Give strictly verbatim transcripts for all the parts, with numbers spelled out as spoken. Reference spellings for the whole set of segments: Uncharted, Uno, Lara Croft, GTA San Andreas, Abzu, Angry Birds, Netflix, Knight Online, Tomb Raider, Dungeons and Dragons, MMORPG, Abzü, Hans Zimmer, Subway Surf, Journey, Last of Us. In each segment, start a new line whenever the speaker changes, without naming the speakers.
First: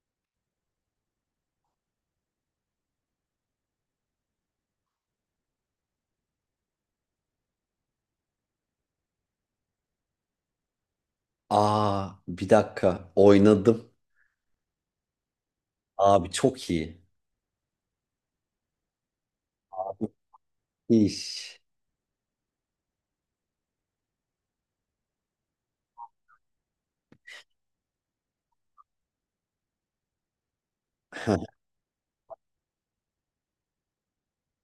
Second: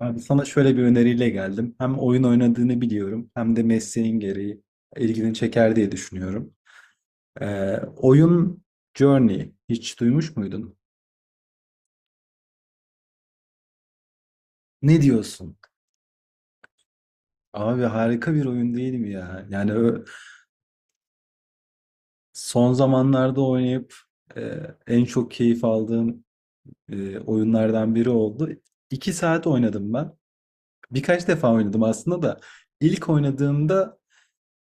Abi sana şöyle bir öneriyle geldim. Hem oyun oynadığını biliyorum hem de mesleğin gereği ilgini çeker diye düşünüyorum. Ee, oyun Journey hiç duymuş muydun?
Aa, bir dakika oynadım.
Ne diyorsun?
Abi çok iyi.
Abi harika bir oyun değil mi ya? Yani ö-
İş.
son zamanlarda oynayıp e, en çok keyif aldığım e, oyunlardan biri oldu. İki saat oynadım ben. Birkaç
Hı.
defa oynadım aslında da ilk oynadığımda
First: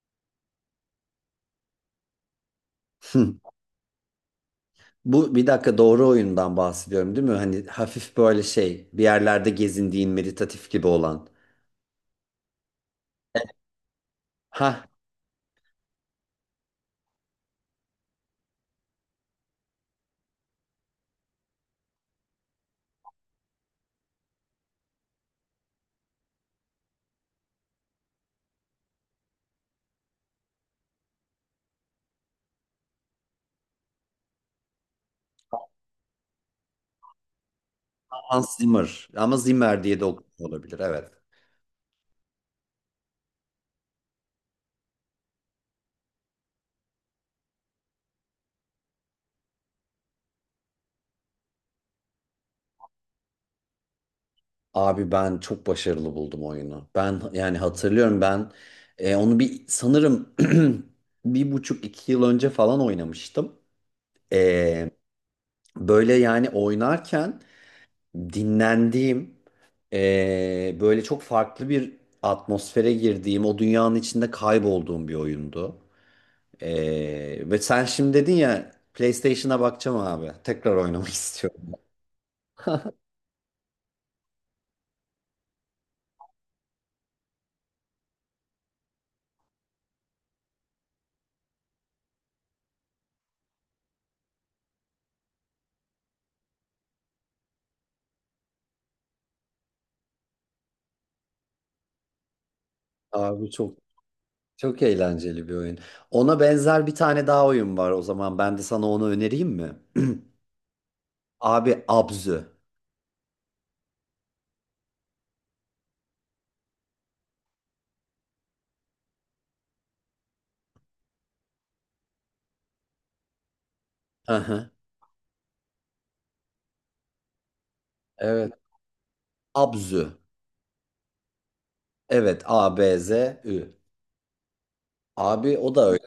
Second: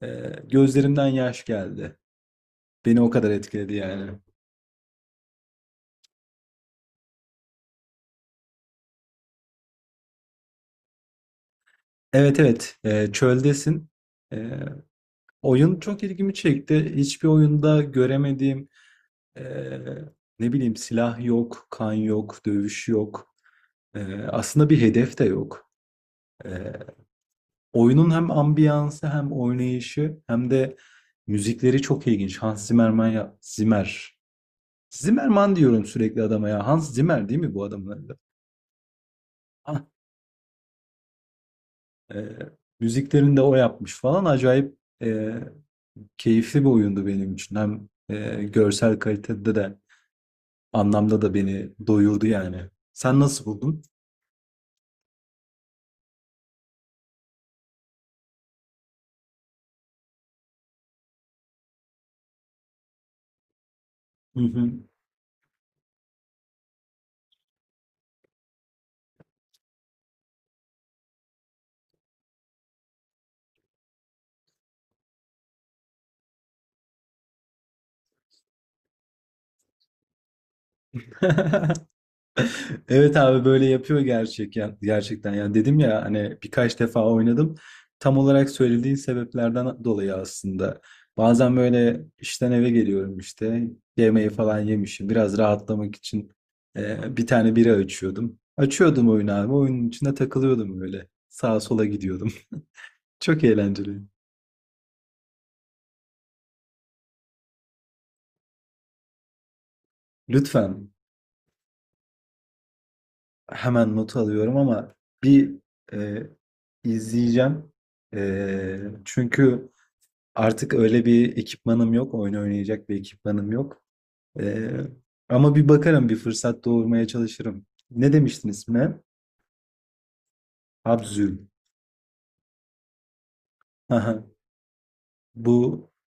e, gözlerimden yaş geldi. Beni o kadar etkiledi yani.
Bu bir dakika doğru oyundan bahsediyorum değil mi? Hani hafif böyle şey bir yerlerde gezindiğin meditatif gibi olan.
Evet, evet. Ee, çöldesin. Ee,
Ha,
oyun çok ilgimi çekti. Hiçbir oyunda göremediğim ee, ne bileyim, silah yok, kan yok, dövüş yok. Ee, aslında bir hedef de yok. Ee, oyunun hem ambiyansı hem oynayışı hem de müzikleri çok ilginç. Hans Zimmerman ya Zimmer. Zimmerman diyorum sürekli adama ya. Hans Zimmer değil mi bu adamın adı?
Hans Zimmer ama
Ah,
Zimmer diye de okunuyor olabilir, evet.
ee, müziklerini de o yapmış falan, acayip e, keyifli bir oyundu benim için. Hem e, görsel kalitede de anlamda da beni doyurdu yani. Sen nasıl buldun?
Abi ben çok başarılı buldum oyunu. Ben yani hatırlıyorum, ben e, onu bir sanırım bir buçuk iki yıl önce falan oynamıştım.
Hı hı.
E, Böyle yani oynarken dinlendiğim, eee, böyle çok farklı bir atmosfere girdiğim, o dünyanın içinde kaybolduğum bir oyundu. Eee, ve sen şimdi dedin ya, PlayStation'a bakacağım abi. Tekrar oynamak istiyorum.
Evet abi, böyle yapıyor gerçek ya, gerçekten. Yani dedim ya hani, birkaç defa oynadım. Tam olarak söylediğin sebeplerden dolayı aslında. Bazen böyle işten eve geliyorum işte. Yemeği falan yemişim. Biraz rahatlamak için e, bir tane bira açıyordum. Açıyordum oyunu abi. Oyunun içinde takılıyordum öyle. Sağa sola gidiyordum. Çok
Abi çok
eğlenceli.
çok eğlenceli bir oyun. Ona benzer bir tane daha oyun var o zaman. Ben de sana onu önereyim mi?
Lütfen,
Abi Abzü.
hemen not alıyorum ama bir e, izleyeceğim. E, çünkü artık öyle bir ekipmanım yok. Oyun oynayacak bir ekipmanım yok.
Hı
Ee,
hı.
ama bir bakarım, bir fırsat doğurmaya çalışırım. Ne demiştin
Evet.
ismine?
Abzü.
Habzül.
Evet, A B Z Ü.
Aha,
Abi o da
bu
öyle.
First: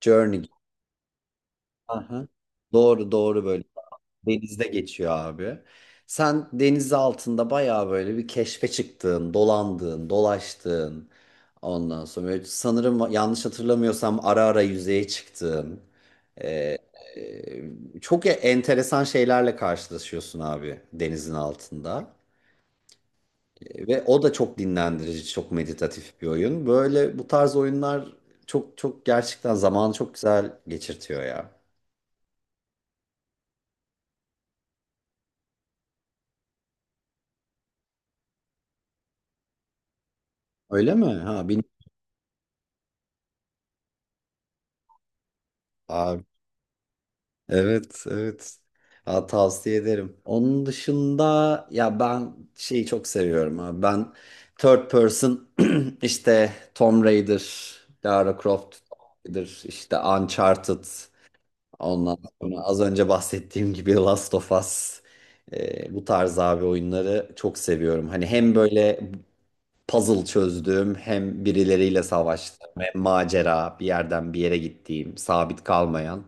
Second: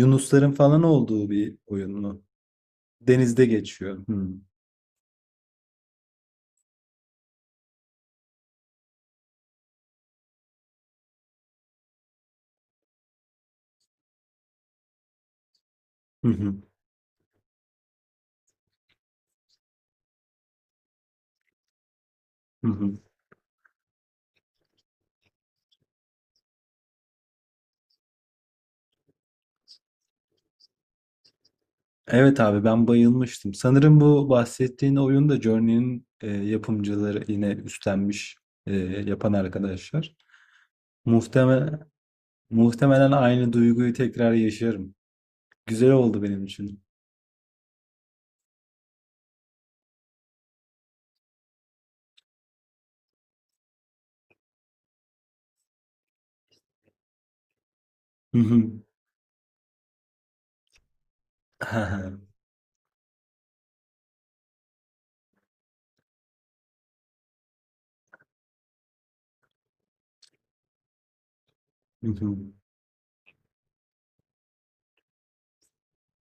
Journey.
falan olduğu bir oyun mu?
Aha. Doğru doğru,
Denizde
böyle.
geçiyor. Hmm.
Denizde geçiyor abi. Sen deniz altında bayağı böyle bir keşfe çıktığın, dolandığın, dolaştığın. Ondan sonra böyle sanırım yanlış hatırlamıyorsam ara ara yüzeye çıktığın.
Hı hı,
e, e, çok e, enteresan şeylerle karşılaşıyorsun abi denizin altında.
hı hı.
E, Ve o da çok dinlendirici, çok meditatif bir oyun. Böyle bu tarz oyunlar çok çok gerçekten zamanı çok güzel geçirtiyor ya.
Evet abi, ben bayılmıştım. Sanırım bu bahsettiğin oyun da Journey'nin e, yapımcıları yine üstlenmiş, e, yapan arkadaşlar.
Öyle mi? Ha, bilmiyorum.
Muhtemelen, muhtemelen aynı duyguyu tekrar yaşarım. Güzel oldu benim için.
Evet, evet. Ha, tavsiye ederim. Onun dışında ya ben şeyi çok seviyorum abi. Ben third person işte Tomb Raider,
Hı
Lara
hı.
Croft, Tomb Raider, işte Uncharted.
He he.
Ondan sonra az önce bahsettiğim gibi Last of Us. Ee, bu tarz abi oyunları çok seviyorum. Hani hem böyle puzzle çözdüğüm, hem birileriyle
Hı hı.
savaştığım, hem macera bir yerden bir yere gittiğim, sabit kalmayan.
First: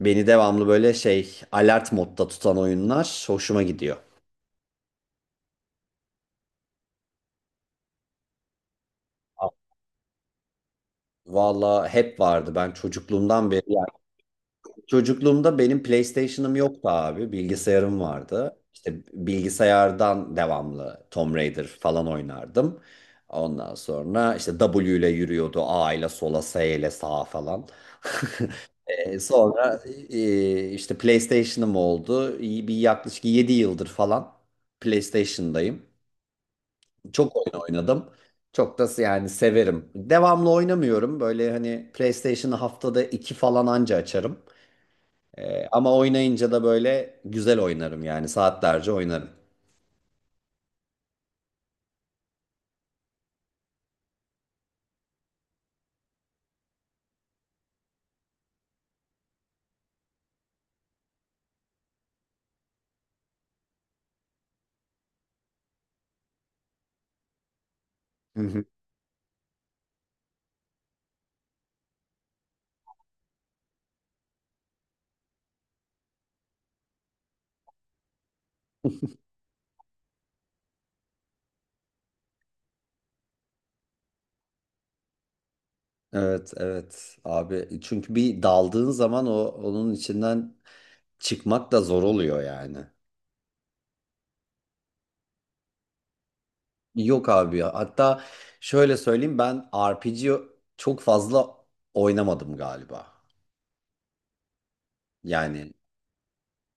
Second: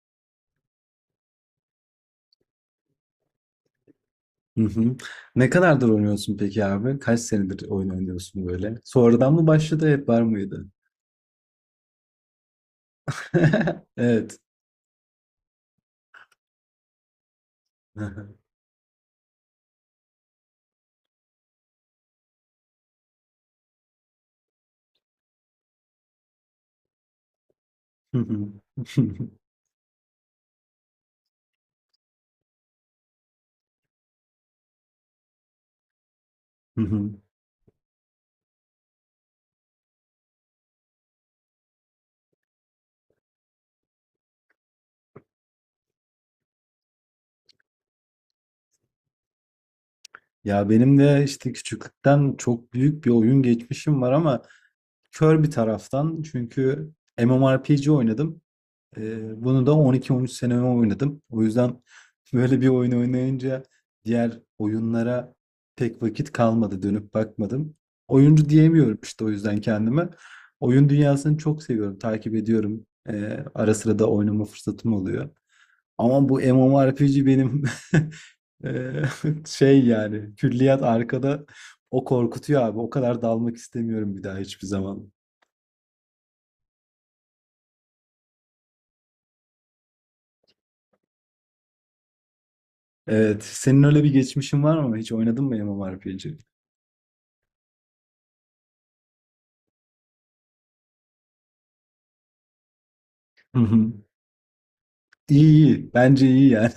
Beni devamlı böyle şey alert modda tutan oyunlar hoşuma gidiyor.
Hı hı. Ne kadardır oynuyorsun peki abi? Kaç senedir oyun oynuyorsun böyle? Sonradan mı başladı, hep var mıydı?
Valla hep vardı, ben çocukluğumdan beri. Yani
Evet.
çocukluğumda benim PlayStation'ım yoktu abi. Bilgisayarım
Hı hı.
vardı. İşte bilgisayardan devamlı Tomb Raider falan oynardım. Ondan sonra işte W ile yürüyordu. A ile sola, S ile sağa falan.
Hı hı.
E, Sonra e, işte PlayStation'ım oldu. İyi. Bir yaklaşık yedi yıldır falan PlayStation'dayım.
Hı hı.
Çok oyun oynadım. Çok da yani severim. Devamlı oynamıyorum. Böyle hani PlayStation'ı haftada iki falan anca açarım. Ee, ama oynayınca da böyle güzel oynarım yani, saatlerce oynarım.
Ya benim de işte küçüklükten çok büyük bir oyun geçmişim var ama kör bir taraftan, çünkü MMORPG oynadım. Ee, bunu da on iki on üç seneme oynadım. O yüzden böyle bir oyun oynayınca diğer oyunlara pek vakit kalmadı. Dönüp bakmadım.
Hı
Oyuncu
hı.
diyemiyorum işte o yüzden kendime. Oyun dünyasını çok seviyorum. Takip ediyorum. Ee, ara sıra da oynama fırsatım oluyor. Ama bu MMORPG benim, ee, şey yani, külliyat arkada, o korkutuyor abi. O kadar dalmak istemiyorum bir daha hiçbir zaman.
Evet, evet abi. Çünkü bir daldığın zaman o onun içinden çıkmak da zor oluyor yani.
Evet. Senin öyle bir geçmişin var mı? Hiç oynadın mı MMORPG?
Yok abi ya. Hatta şöyle söyleyeyim, ben R P G çok fazla oynamadım galiba.
Hı hı. İyi,
Yani
iyi. Bence iyi yani.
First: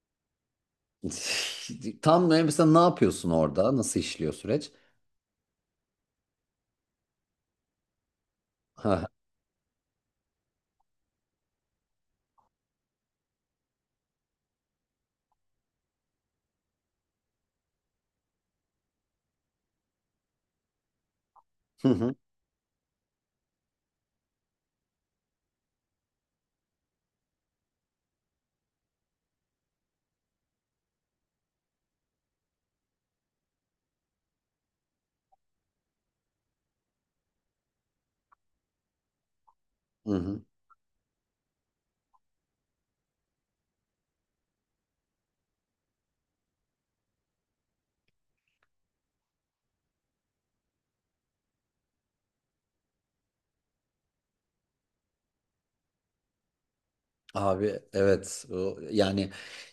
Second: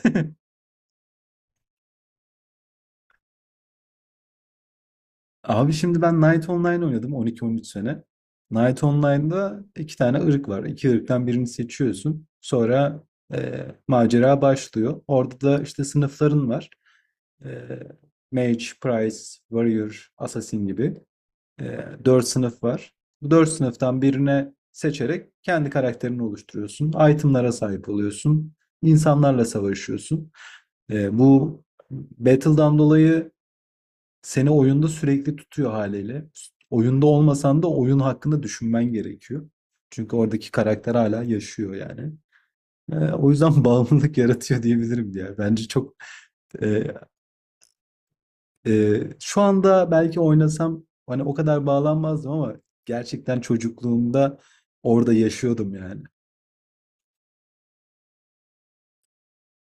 tam ne- mesela ne yapıyorsun orada? Nasıl işliyor süreç?
Abi şimdi, ben Knight Online oynadım on iki on üç sene. Knight
Ha,
Online'da iki tane ırk var. İki ırktan birini seçiyorsun. Sonra e, macera başlıyor. Orada da işte sınıfların var. E, Mage, Priest, Warrior, Assassin gibi. E,
hı hı,
dört sınıf var. Bu dört sınıftan birine seçerek kendi karakterini oluşturuyorsun. Itemlara sahip oluyorsun. İnsanlarla savaşıyorsun. E, bu Battle'dan dolayı seni oyunda sürekli tutuyor haliyle. Oyunda olmasan da oyun hakkında düşünmen gerekiyor.
hı
Çünkü
hı.
oradaki karakter hala yaşıyor yani. Ee, o yüzden bağımlılık yaratıyor diyebilirim diye. Bence çok e, e, şu anda belki oynasam hani o kadar bağlanmazdım ama gerçekten çocukluğumda orada yaşıyordum yani.
Abi evet, O- yani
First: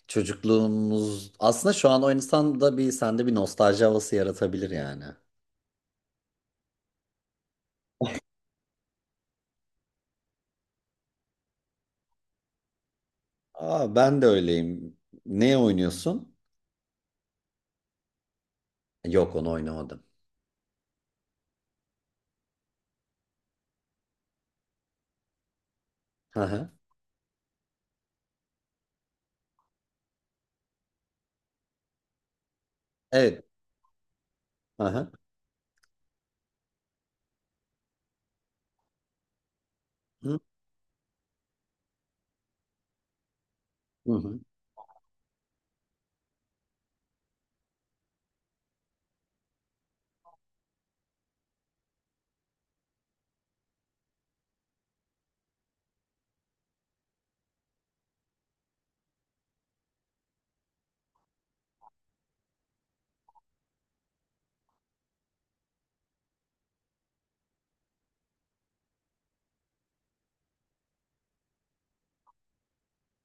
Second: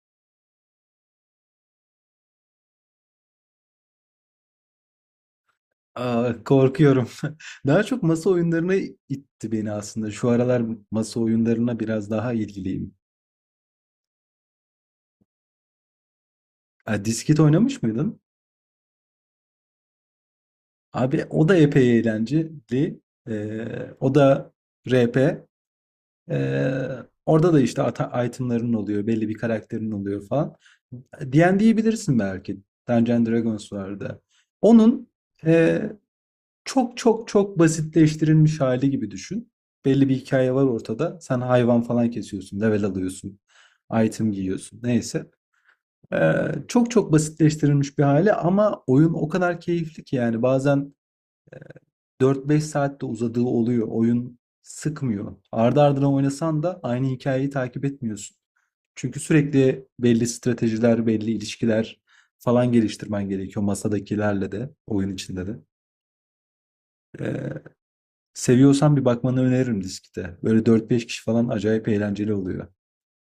çocukluğumuz aslında şu an o insanda bir, sende bir nostalji havası yaratabilir yani.
Aa, korkuyorum. Daha çok masa oyunlarına itti beni aslında. Şu aralar masa oyunlarına biraz daha ilgiliyim.
Aa, ben de öyleyim. Ne oynuyorsun?
Ha, disket oynamış mıydın?
Yok, onu oynamadım.
Abi o da epey eğlenceli. Ee, o da R P.
Hı hı.
Ee, orada da işte ata- itemların oluyor, belli bir karakterin oluyor falan. D ve D'yi bilirsin belki. Dungeons and
Evet.
Dragons vardı.
Hı
Onun
hı.
e, çok çok çok basitleştirilmiş hali gibi düşün. Belli bir hikaye var ortada. Sen hayvan falan kesiyorsun, level alıyorsun,
Hı
item
hı.
giyiyorsun. Neyse. Ee, çok çok basitleştirilmiş bir hali ama oyun o kadar keyifli ki yani bazen dört beş saatte uzadığı oluyor. Oyun sıkmıyor. Ardı ardına oynasan da aynı hikayeyi takip etmiyorsun. Çünkü sürekli belli stratejiler, belli ilişkiler falan geliştirmen gerekiyor masadakilerle de, oyun içinde de. Ee, seviyorsan bir bakmanı öneririm diskte. Böyle dört beş kişi falan acayip eğlenceli oluyor.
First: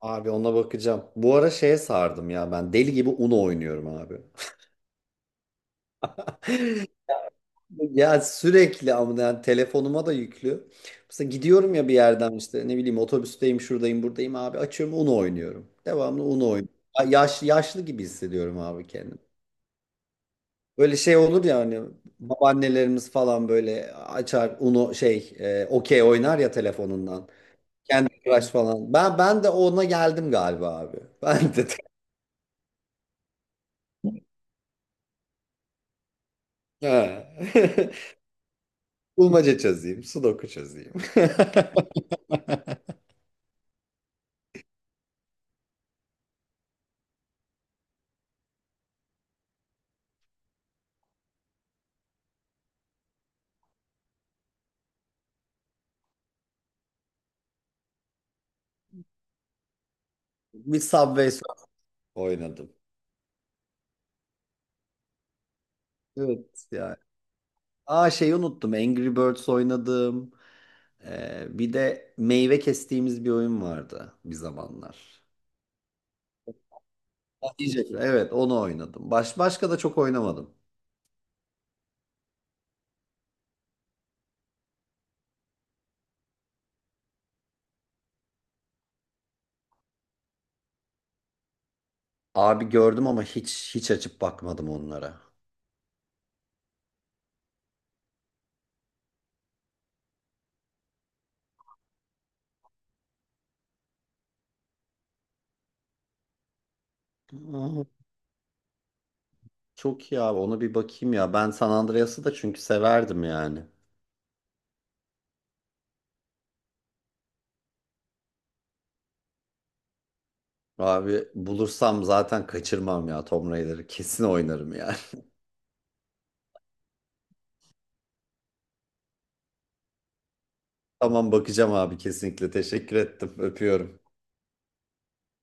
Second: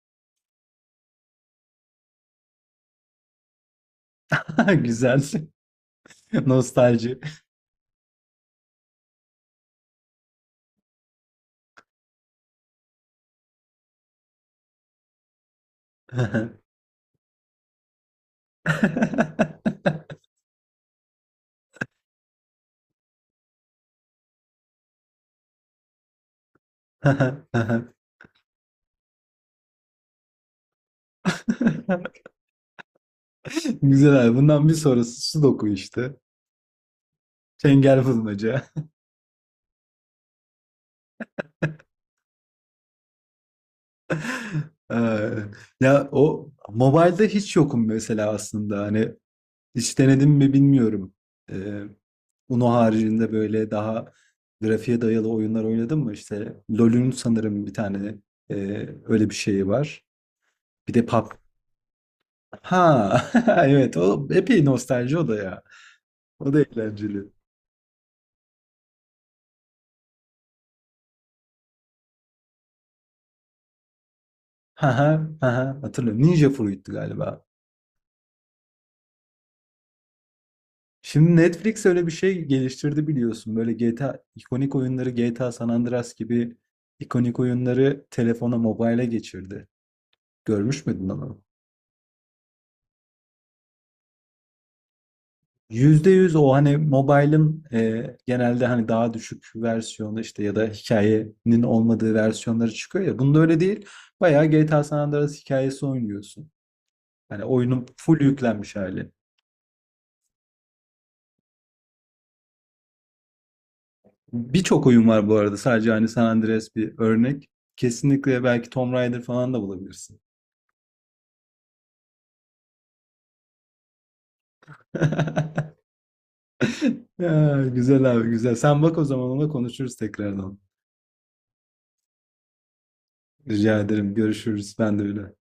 Abi ona bakacağım. Bu ara şeye sardım ya, ben deli gibi Uno oynuyorum abi.
Güzel. Nostalji.
Ya sürekli, ama yani telefonuma da yüklü. Mesela gidiyorum ya bir yerden, işte ne bileyim otobüsteyim, şuradayım, buradayım abi, açıyorum Uno oynuyorum. Devamlı Uno oynuyorum. Ya- yaş, yaşlı gibi hissediyorum abi kendimi. Böyle şey olur ya hani, babaannelerimiz falan böyle açar Uno şey e, okey oynar ya telefonundan. Kendi Crush falan. Ben ben de ona geldim galiba abi. Ben de
Güzel abi. Bundan bir sonrası Sudoku işte.
ha.
Çengel bulmaca.
Bulmaca çözeyim, sudoku çözeyim.
Eee, ya o mobilde hiç yokum mesela aslında. Hani hiç denedim mi bilmiyorum. Eee Uno haricinde böyle daha grafiğe dayalı oyunlar oynadım mı? İşte LoL'ün sanırım bir tane eee, öyle bir şeyi var.
Bir
Bir de pub.
Subway Surf oynadım.
Ha, evet, o epey nostalji o da ya. O da
Evet ya.
eğlenceli.
Aa, şeyi unuttum. Angry Birds oynadım. Ee, bir de meyve kestiğimiz bir oyun vardı bir
Ha, ha,
zamanlar.
ha, hatırlıyorum. Ninja Fruit'tu galiba.
Ha, Yiyecekler. Evet, onu oynadım. Baş, başka da çok oynamadım.
Şimdi Netflix öyle bir şey geliştirdi biliyorsun. Böyle G T A, ikonik oyunları, G T A San Andreas gibi ikonik oyunları telefona, mobile'e geçirdi. Görmüş müydün onu?
Abi gördüm ama hiç hiç açıp bakmadım onlara.
Yüzde yüz o, hani mobile'ın e, genelde hani daha düşük versiyonu işte ya da hikayenin olmadığı versiyonları çıkıyor ya. Bunda öyle değil. Bayağı G T A San Andreas hikayesi oynuyorsun. Hani oyunun
Aa,
full yüklenmiş hali.
çok iyi abi, ona bir bakayım ya. Ben San Andreas'ı da çünkü severdim yani.
Birçok oyun var bu arada. Sadece hani San Andreas bir örnek. Kesinlikle belki Tomb Raider falan da bulabilirsin.
Abi bulursam zaten kaçırmam ya Tomb Raider'ı. Kesin oynarım yani.
Ya, güzel abi, güzel. Sen bak o zaman, ona konuşuruz tekrardan.
Tamam, bakacağım abi kesinlikle. Teşekkür ettim.
Rica
Öpüyorum.
ederim. Görüşürüz. Ben de öyle.